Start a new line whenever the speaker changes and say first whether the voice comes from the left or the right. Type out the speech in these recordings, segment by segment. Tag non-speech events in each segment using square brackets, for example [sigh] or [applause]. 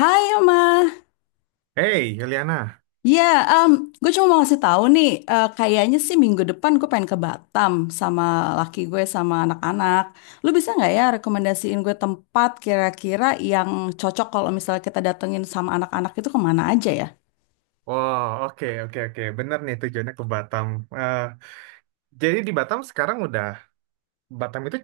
left: Hai Oma,
right: Hey, Juliana.
left: ya gue cuma mau ngasih tahu nih, kayaknya sih minggu depan gue pengen ke Batam sama laki gue sama anak-anak. Lu bisa nggak ya rekomendasiin gue tempat kira-kira yang cocok kalau misalnya kita datengin sama anak-anak itu kemana aja ya?
right: Wow, oke, oke, oke. Bener nih tujuannya ke Batam. Eh, jadi di Batam sekarang udah, Batam itu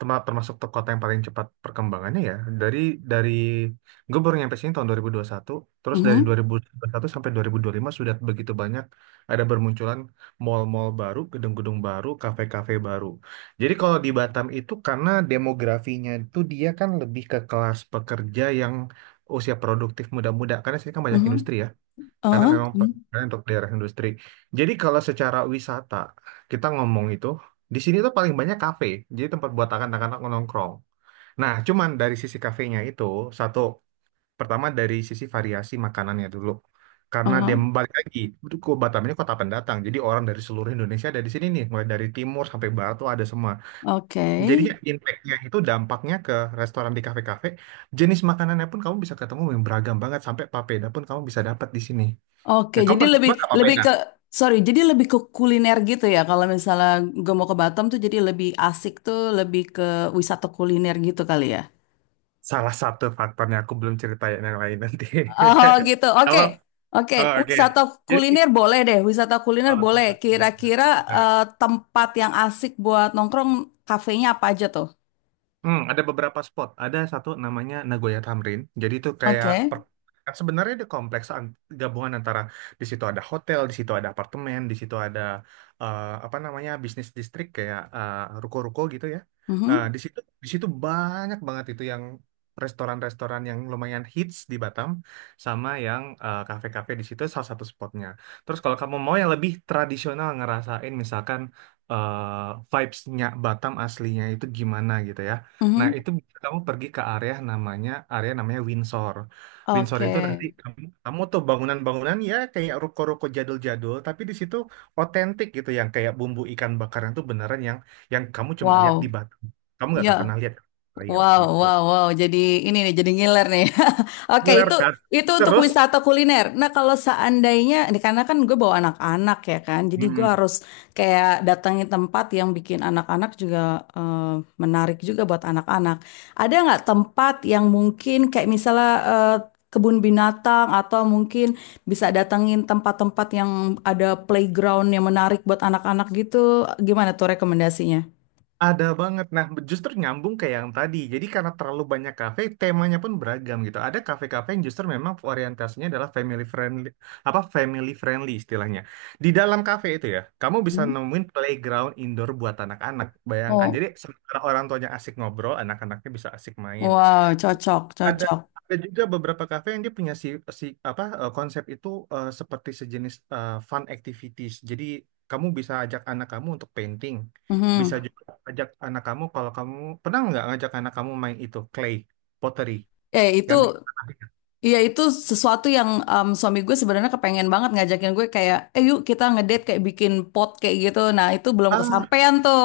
right: termasuk tuh kota yang paling cepat perkembangannya ya. Dari, dari, gue baru nyampe sini tahun dua ribu satu. Terus dari dua
left: Mhm,
right: ribu dua ribu satu sampai dua dua ribu dua puluh lima sudah begitu banyak ada bermunculan mall-mall baru, gedung-gedung baru, kafe-kafe baru. Jadi kalau di Batam itu karena demografinya itu dia kan lebih ke kelas pekerja yang usia produktif muda-muda, karena sini kan banyak
left: mhm,
right: industri ya. Karena memang
left: hmm,
right: perkembangan untuk daerah industri. Jadi kalau secara wisata kita ngomong itu di sini tuh paling banyak kafe, jadi tempat buat anak-anak nongkrong. Nah, cuman dari sisi kafenya itu satu pertama dari sisi variasi makanannya dulu. Karena dia
left: aha,
right: balik lagi, itu ke Batam ini kota pendatang. Jadi orang dari seluruh Indonesia ada di sini nih, mulai dari timur sampai barat tuh ada semua.
left: oke,
right: Jadinya impact-nya itu dampaknya ke restoran di kafe-kafe, jenis makanannya pun kamu bisa ketemu yang beragam banget sampai papeda pun kamu bisa dapat di sini.
left: oke.
right: Ya, kamu
left: Jadi
right: pernah
left: lebih
right: coba nggak apa
left: lebih
right: pena?
left: ke sorry, jadi lebih ke kuliner gitu ya. Kalau misalnya gue mau ke Batam tuh jadi lebih asik tuh lebih ke wisata kuliner gitu kali ya.
right: Salah satu faktornya aku belum ceritain yang lain nanti.
left: Oh gitu,
right: [laughs]
left: oke,
right: Kalau
left: oke.
right: oh, oke,
left: Wisata
right: jadi
left: kuliner boleh deh, wisata kuliner
right: salah
left: boleh.
right: satu faktor yang
left: Kira-kira
right: kita.
left: eh, tempat yang asik buat nongkrong, kafenya apa aja tuh?
right: Hmm, ada beberapa spot. Ada satu namanya Nagoya Tamrin. Jadi itu kayak
left: Oke,
right: sebenarnya di kompleks gabungan antara di situ ada hotel, di situ ada apartemen, di situ ada apa namanya bisnis distrik kayak ruko-ruko gitu ya. Eh,
left: mhm.
right: di situ di situ banyak banget itu yang restoran-restoran yang lumayan hits di Batam sama yang kafe-kafe di situ salah satu spotnya. Terus kalau kamu mau yang lebih tradisional ngerasain misalkan vibes-nya Batam aslinya itu gimana gitu ya. Nah,
left: Mhm.
right: itu bisa kamu pergi ke area namanya Windsor. Windsor
left: Oke,
right: itu nanti kamu tuh bangunan-bangunan ya kayak ruko-ruko jadul-jadul, tapi di situ otentik gitu yang kayak bumbu ikan bakaran tuh beneran yang kamu cuma lihat di
left: wow,
right: Batam. Kamu nggak akan
left: ya.
right: pernah lihat lain
left: Wow,
right: gitu.
left: wow, wow. Jadi ini nih, jadi ngiler nih. [laughs] Oke,
right: Ngiler
left: itu
right: kan?
left: itu untuk
right: Terus,
left: wisata kuliner. Nah, kalau seandainya, ini karena kan gue bawa anak-anak ya kan, jadi gue harus kayak datangi tempat yang bikin anak-anak juga eh, menarik juga buat anak-anak. Ada nggak tempat yang mungkin kayak misalnya kebun binatang atau mungkin bisa datangin tempat-tempat yang ada playground yang menarik buat anak-anak gitu? Gimana tuh rekomendasinya?
right: ada banget. Nah, justru nyambung ke yang tadi. Jadi karena terlalu banyak kafe, temanya pun beragam gitu. Ada kafe-kafe yang justru memang orientasinya adalah family friendly, apa family friendly istilahnya. Di dalam kafe itu ya, kamu bisa
left: Hmm.
right: nemuin playground indoor buat anak-anak. Bayangkan.
left: Oh,
right: Jadi sementara orang tuanya asik ngobrol, anak-anaknya bisa asik main.
left: wow, cocok,
right: Ada
left: cocok.
right: ada juga beberapa kafe yang dia punya si si apa konsep itu seperti sejenis fun activities. Jadi kamu bisa ajak anak kamu untuk painting,
left: Mhm.
right: bisa juga ajak anak kamu kalau kamu pernah nggak ngajak anak kamu main itu clay pottery
left: Eh itu
right: yang bikin tanah?
left: itu sesuatu yang suami gue sebenarnya kepengen banget ngajakin gue kayak yuk kita ngedate kayak bikin pot kayak gitu. Nah, itu belum kesampaian tuh.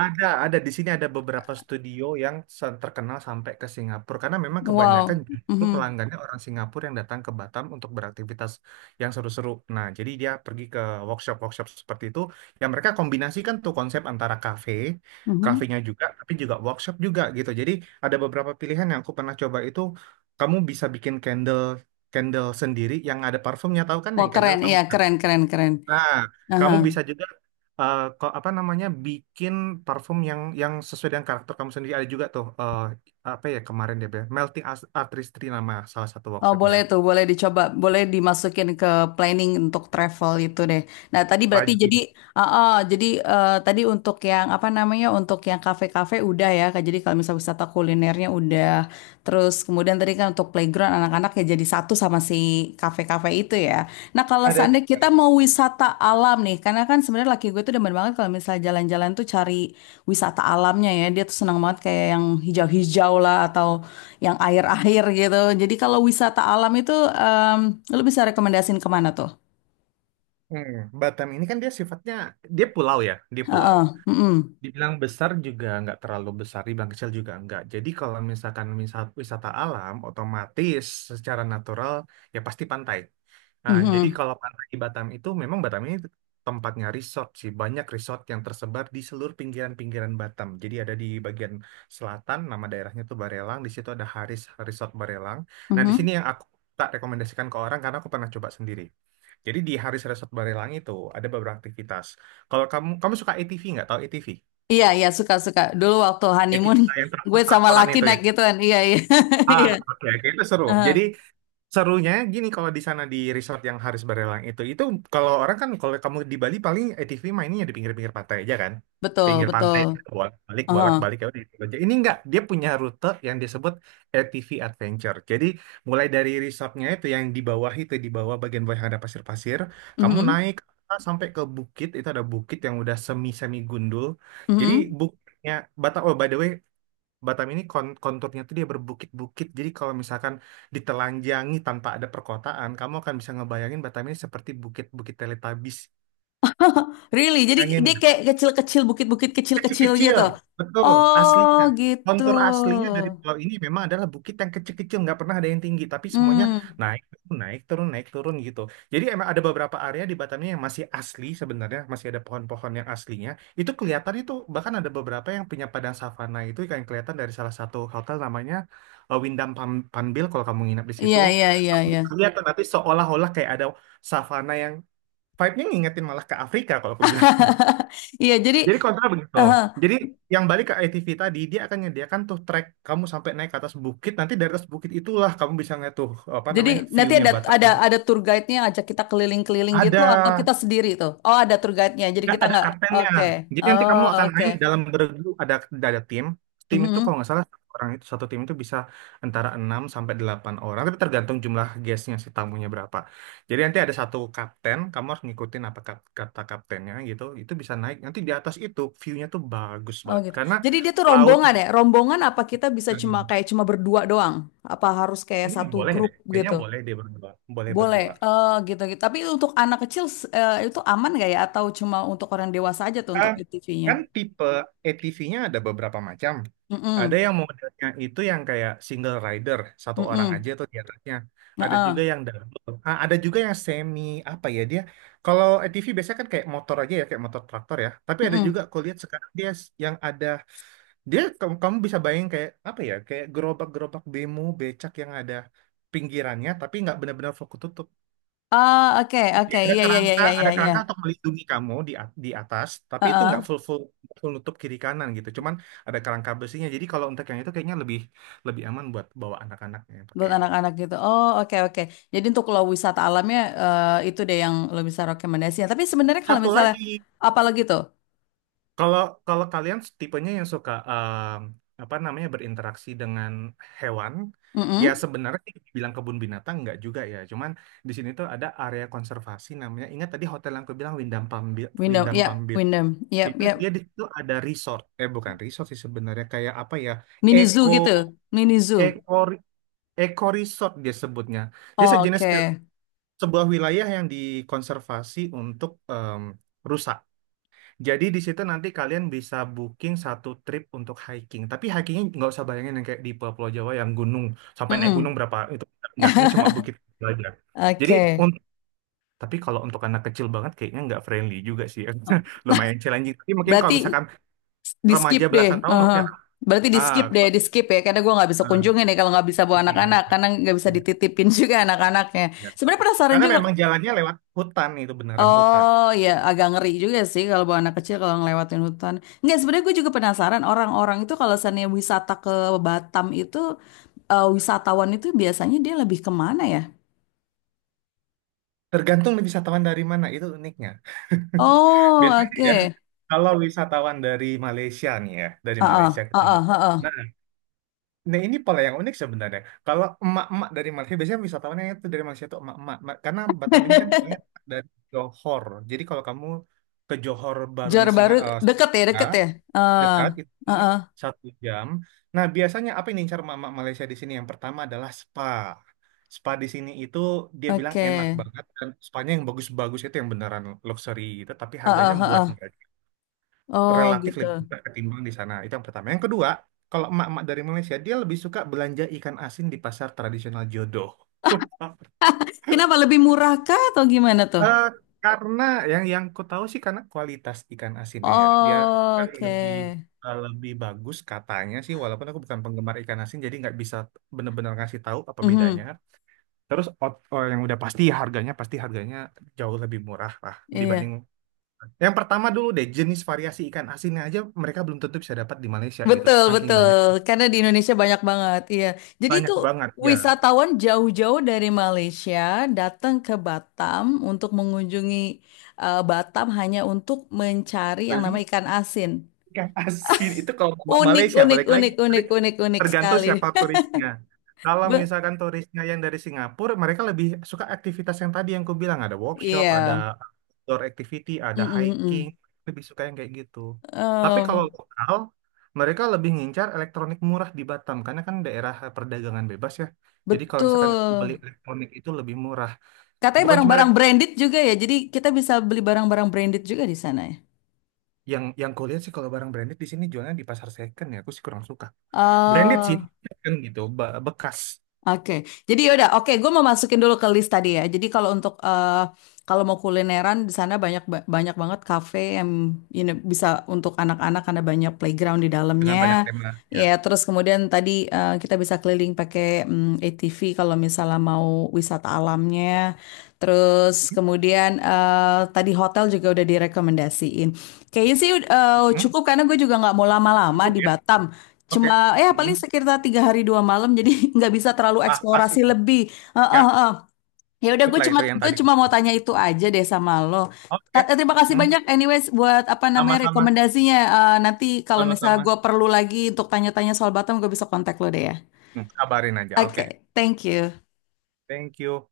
right: Ada di sini ada beberapa studio yang terkenal sampai ke Singapura karena memang kebanyakan
left: Wow.
right: justru
left: Mhm.
right: pelanggannya orang Singapura yang datang ke Batam untuk beraktivitas yang seru-seru. Nah, jadi dia pergi ke workshop-workshop seperti itu yang mereka kombinasikan tuh konsep antara kafe,
left: Mhm.
right: kafenya juga tapi juga workshop juga gitu. Jadi ada beberapa pilihan yang aku pernah coba itu kamu bisa bikin candle candle sendiri yang ada parfumnya tahu kan
left: Wah,
right: yang candle
left: keren.
right: kamu.
left: Iya, keren keren keren.
right: Nah,
left: Aha.
right: kamu bisa juga apa namanya bikin parfum yang sesuai dengan karakter kamu sendiri. Ada juga tuh apa ya kemarin deh, Be? Melting Artistry nama salah satu
left: Oh,
right: workshopnya.
left: boleh tuh, boleh dicoba, boleh dimasukin ke planning untuk travel itu deh. Nah, tadi berarti
right: Wajib.
left: jadi, tadi untuk yang apa namanya, untuk yang kafe-kafe udah ya, Kak. Jadi kalau misalnya wisata kulinernya udah, terus kemudian tadi kan untuk playground anak-anak ya jadi satu sama si kafe-kafe itu ya. Nah, kalau
right: Ada
left: seandainya kita
right: juga.
left: mau wisata alam nih, karena kan sebenarnya laki gue tuh demen banget kalau misalnya jalan-jalan tuh cari wisata alamnya ya. Dia tuh senang banget kayak yang hijau-hijau lah atau yang air-air gitu. Jadi kalau wisata alam itu, em, lu bisa rekomendasiin kemana tuh?
right: Hmm, Batam ini kan dia sifatnya dia pulau ya, dia pulau.
left: Heeh, mm-mm,
right: Dibilang besar juga nggak terlalu besar, dibilang kecil juga nggak. Jadi kalau misalkan wisata alam, otomatis secara natural ya pasti pantai. Nah, jadi
left: mhm,
right: kalau pantai di Batam itu memang Batam ini tempatnya resort sih. Banyak resort yang tersebar di seluruh pinggiran-pinggiran Batam. Jadi ada di bagian selatan, nama daerahnya tuh Barelang. Di situ ada Haris Resort Barelang. Nah, di sini
left: mhm.
right: yang aku tak rekomendasikan ke orang karena aku pernah coba sendiri. Jadi di Haris Resort Barelang itu ada beberapa aktivitas. Kalau kamu kamu suka ATV nggak? Tahu ATV?
left: Iya, iya, suka-suka. Dulu waktu
right: ATV
left: honeymoon,
right: yang
left: [laughs] gue sama
right: traktor-traktoran
left: laki
right: itu ya.
left: naik gituan. Iya, iya, [laughs]
right: Ah,
left: iya.
right: oke, oke, itu seru.
left: Heeh,
right: Jadi serunya gini kalau di sana di resort yang Haris Barelang itu kalau orang kan kalau kamu di Bali paling ATV mainnya di pinggir-pinggir pantai aja kan,
left: betul,
right: pinggir pantai
left: betul.
right: bolak-balik
left: Heeh,
right: bolak-balik ya udah itu aja. Ini enggak, dia punya rute yang disebut ATV Adventure. Jadi mulai dari resortnya itu yang di bawah itu di bawah bagian bawah yang ada pasir-pasir, kamu
left: mhm,
right: naik sampai ke bukit itu ada bukit yang udah semi semi gundul. Jadi
left: mhm.
right: bukitnya Batak, oh, by the way, Batam ini konturnya tuh dia berbukit-bukit. Jadi kalau misalkan ditelanjangi tanpa ada perkotaan, kamu akan bisa ngebayangin Batam ini seperti bukit-bukit Teletubbies.
left: [laughs] Really? Jadi dia kayak kecil-kecil, bukit-bukit kecil-kecil
right: Kecil-kecil,
left: gitu.
right: betul,
left: Oh,
right: aslinya.
left: gitu.
right: Kontur aslinya dari pulau ini memang adalah bukit yang kecil-kecil, nggak pernah ada yang tinggi, tapi semuanya
left: Hmm,
right: naik, turun, naik, turun, naik, turun gitu. Jadi emang ada beberapa area di Batam ini yang masih asli sebenarnya, masih ada pohon-pohon yang aslinya. Itu kelihatan itu, bahkan ada beberapa yang punya padang savana itu yang kelihatan dari salah satu hotel namanya Windham Panbil kalau kamu nginap di
left: iya,
right: situ.
left: iya, iya, iya.
right: Kelihatan nanti seolah-olah kayak ada savana yang vibe-nya ngingetin malah ke Afrika kalau aku bilang.
left: [laughs] Iya, jadi,
right: Jadi kontra begitu. Jadi yang balik ke ATV tadi, dia akan menyediakan tuh track kamu sampai naik ke atas bukit. Nanti dari atas bukit itulah kamu bisa ngeliat tuh apa
left: Jadi
right: namanya
left: nanti
right: view-nya
left: ada
right: Batak.
left: tour guide-nya ajak kita keliling-keliling gitu
right: Ada,
left: atau kita sendiri tuh. Oh, ada tour guide-nya. Jadi
right: nggak
left: kita
right: ada
left: nggak.
right: kaptennya.
left: Oke.
right: Jadi nanti
left: Oh,
right: kamu akan
left: oke.
right: main dalam beregu. Ada tim. Tim itu kalau
left: Mhm.
right: nggak salah satu orang itu satu tim itu bisa antara 6 sampai 8 orang. Tapi tergantung jumlah guestnya si tamunya berapa. Jadi nanti ada satu kapten. Kamu harus ngikutin apa kata kaptennya gitu. Itu bisa naik. Nanti di atas itu view-nya tuh bagus
left: Oh
right: banget.
left: gitu.
right: Karena
left: Jadi dia tuh
right: laut.
left: rombongan ya? Rombongan apa kita bisa
right: Hmm.
left: cuma berdua doang? Apa harus kayak
right: Iya,
left: satu
right: boleh
left: grup
right: deh. Kayaknya
left: gitu?
right: boleh deh berdua. Boleh
left: Boleh.
right: berdua.
left: Oh, gitu gitu. Tapi untuk anak kecil itu aman nggak ya atau cuma untuk orang dewasa aja tuh untuk
right: Ah,
left: ATV-nya?
right: kan tipe ATV-nya ada beberapa macam. Ada
left: Mm-mm.
right: yang modelnya itu yang kayak single rider, satu orang aja
left: Mm-mm.
right: tuh di atasnya. Ada juga
left: Heeh.
right: yang double. Ah, ada juga yang semi apa ya dia. Kalau ATV biasanya kan kayak motor aja ya, kayak motor traktor ya. Tapi ada juga
left: Mm-mm.
right: aku lihat sekarang yang ada kamu bisa bayangin kayak apa ya? Kayak gerobak-gerobak bemo becak yang ada pinggirannya tapi nggak benar-benar fokus tutup.
left: Ah, oke, oke. Iya, iya, iya, iya, iya,
right: Ada
left: iya.
right: kerangka untuk melindungi kamu di atas tapi itu
left: Heeh,
right: nggak full full full nutup kiri kanan gitu cuman ada kerangka besinya jadi kalau untuk yang itu kayaknya lebih lebih aman buat bawa anak-anaknya yang pakai
left: buat
right: yang itu
left: anak-anak gitu. Oh, oke oke. Jadi untuk lo wisata alamnya itu deh yang lo bisa rekomendasikan. Tapi sebenarnya kalau
right: satu
left: misalnya
right: lagi.
left: apa lagi tuh?
right: Kalau kalau kalian tipenya yang suka apa namanya berinteraksi dengan hewan ya
left: Mm-mm.
right: sebenarnya bilang kebun binatang nggak juga ya cuman di sini tuh ada area konservasi namanya ingat tadi hotel yang aku bilang Windam Pambil
left: Windom, yap, Windom, yap,
right: Itu
left: yap.
right: dia di situ ada resort. Eh, bukan resort sih sebenarnya kayak apa ya?
left: Mini zoo
right: Eco
left: gitu, mini zoo.
right: eco eco resort dia sebutnya. Dia sejenis ke
left: Oke.
right: sebuah wilayah yang dikonservasi untuk rusa. Jadi di situ nanti kalian bisa booking satu trip untuk hiking. Tapi hikingnya nggak usah bayangin yang kayak di Pulau Jawa yang gunung sampai naik gunung
left: Mm-mm.
right: berapa itu nggak. Ini cuma
left: [laughs]
right: bukit aja. Jadi
left: Oke.
right: untuk tapi kalau untuk anak kecil banget kayaknya nggak friendly juga sih. [laughs] Lumayan challenging. Tapi mungkin kalau
left: Berarti
right: misalkan
left: di skip
right: remaja
left: deh.
right: belasan tahun oke.
left: Uhum. Berarti di
right: Ah,
left: skip deh,
right: gua-
left: di skip ya. Karena gue nggak bisa
right: ah,
left: kunjungin nih kalau nggak bisa bawa
right: iya, iya,
left: anak-anak, karena nggak bisa
right: iya,
left: dititipin [laughs] juga anak-anaknya.
right: iya.
left: Sebenarnya penasaran
right: Karena
left: juga.
right: memang jalannya lewat hutan itu beneran hutan.
left: Oh ya, agak ngeri juga sih kalau bawa anak kecil kalau ngelewatin hutan. Enggak, sebenarnya gue juga penasaran orang-orang itu kalau misalnya wisata ke Batam itu wisatawan itu biasanya dia lebih kemana ya?
right: Tergantung nih wisatawan dari mana itu uniknya.
left: Oh,
right: Biasanya ya,
left: oke.
right: kalau wisatawan dari Malaysia nih ya, dari
left: Heeh,
right: Malaysia kita
left: heeh,
right: ngomong.
left: heeh.
right: Nah, nah, ini pola yang unik sebenarnya. Kalau emak-emak dari Malaysia, biasanya wisatawannya itu dari Malaysia itu emak-emak. Karena Batam ini kan polanya dari Johor. Jadi kalau kamu ke Johor
left: [laughs]
right: barunya
left: Johor Baru deket ya,
right: Singapura,
left: deket ya. Heeh,
right: dekat itu cuma
left: heeh,
right: satu jam. Nah, biasanya apa yang diincar mama Malaysia di sini? Yang pertama adalah spa. Spa di sini itu dia bilang
left: oke.
right: enak banget dan spanya yang bagus-bagus itu yang beneran luxury gitu, tapi harganya
left: Heeh,
right: buat
left: heeh.
right: mereka
left: Oh,
right: relatif
left: gitu.
right: lebih murah ketimbang di sana. Itu yang pertama. Yang kedua, kalau emak-emak dari Malaysia dia lebih suka belanja ikan asin di pasar tradisional Jodoh. [laughs]
left: Kenapa lebih murah kah atau gimana tuh?
right: Eh, karena yang ku tahu sih karena kualitas ikan asinnya ya dia
left: Oh,
right: kan lebih
left: oke.
right: lebih bagus katanya sih walaupun aku bukan penggemar ikan asin jadi nggak bisa bener-bener ngasih tahu apa bedanya.
left: Mhm,
right: Terus oh, yang udah pasti harganya jauh lebih murah lah dibanding
left: iya.
right: yang pertama dulu deh jenis variasi ikan asinnya aja mereka belum tentu bisa dapat di Malaysia gitu
left: Betul,
right: saking
left: betul.
right: banyak
left: Karena di Indonesia banyak banget, iya. Jadi itu
right: banyak banget ya
left: wisatawan jauh-jauh dari Malaysia datang ke Batam untuk mengunjungi Batam hanya untuk mencari yang namanya
right: beli.
left: ikan asin.
right: Ikan asin itu kalau
left: Unik,
right: Malaysia
left: unik,
right: balik lagi
left: unik, unik, unik, unik
right: tergantung
left: sekali.
right: siapa turisnya. Kalau
left: [laughs] Be-
right: misalkan turisnya yang dari Singapura, mereka lebih suka aktivitas yang tadi yang ku bilang ada workshop, ada
left: Iya.
right: outdoor activity,
left: Mm,
right: ada
left: mm,
right: hiking,
left: mm.
right: lebih suka yang kayak gitu. Tapi kalau
left: Em,
right: lokal, mereka lebih ngincar elektronik murah di Batam karena kan daerah perdagangan bebas ya. Jadi kalau misalkan beli
left: betul.
right: elektronik itu lebih murah.
left: Katanya
right: Bukan cuma
left: barang-barang
right: elektronik.
left: branded juga ya. Jadi kita bisa beli barang-barang branded juga di sana ya.
right: Yang kulihat sih kalau barang branded di sini jualnya di pasar second ya, aku sih kurang suka. Branded sih
left: Eh,
right: kan gitu, bekas
left: Oke, jadi yaudah. Oke, gue mau masukin dulu ke list tadi ya. Jadi kalau kalau mau kulineran di sana banyak banyak banget kafe yang bisa untuk anak-anak karena banyak playground di
right: dengan banyak
left: dalamnya.
right: tema ya.
left: Ya, terus kemudian tadi kita bisa keliling pakai ATV kalau misalnya mau wisata alamnya. Terus kemudian tadi hotel juga udah direkomendasiin. Kayaknya sih
right: Hmm,
left: cukup karena gue juga nggak mau lama-lama
right: cukup
left: di
right: ya.
left: Batam.
right: Oke.
left: Cuma ya
right: Mm-mm.
left: paling sekitar 3 hari 2 malam jadi [laughs] nggak bisa terlalu
right: Ah, pas
left: eksplorasi
right: itu.
left: lebih. Eh,
right: Ya,
left: eh, eh. Ya udah
right: cukup
left: gue
right: lah
left: cuma
right: itu yang tadi.
left: mau tanya itu aja deh sama lo.
right: Oke.
left: Terima kasih
right: Hmm,
left: banyak anyways buat apa namanya
right: sama-sama,
left: rekomendasinya. Nanti kalau misalnya
right: sama-sama.
left: gue perlu lagi untuk tanya-tanya soal Batam gue bisa kontak lo deh ya.
right: Hmm, kabarin aja. Oke.
left: Oke, thank you.
right: Thank you.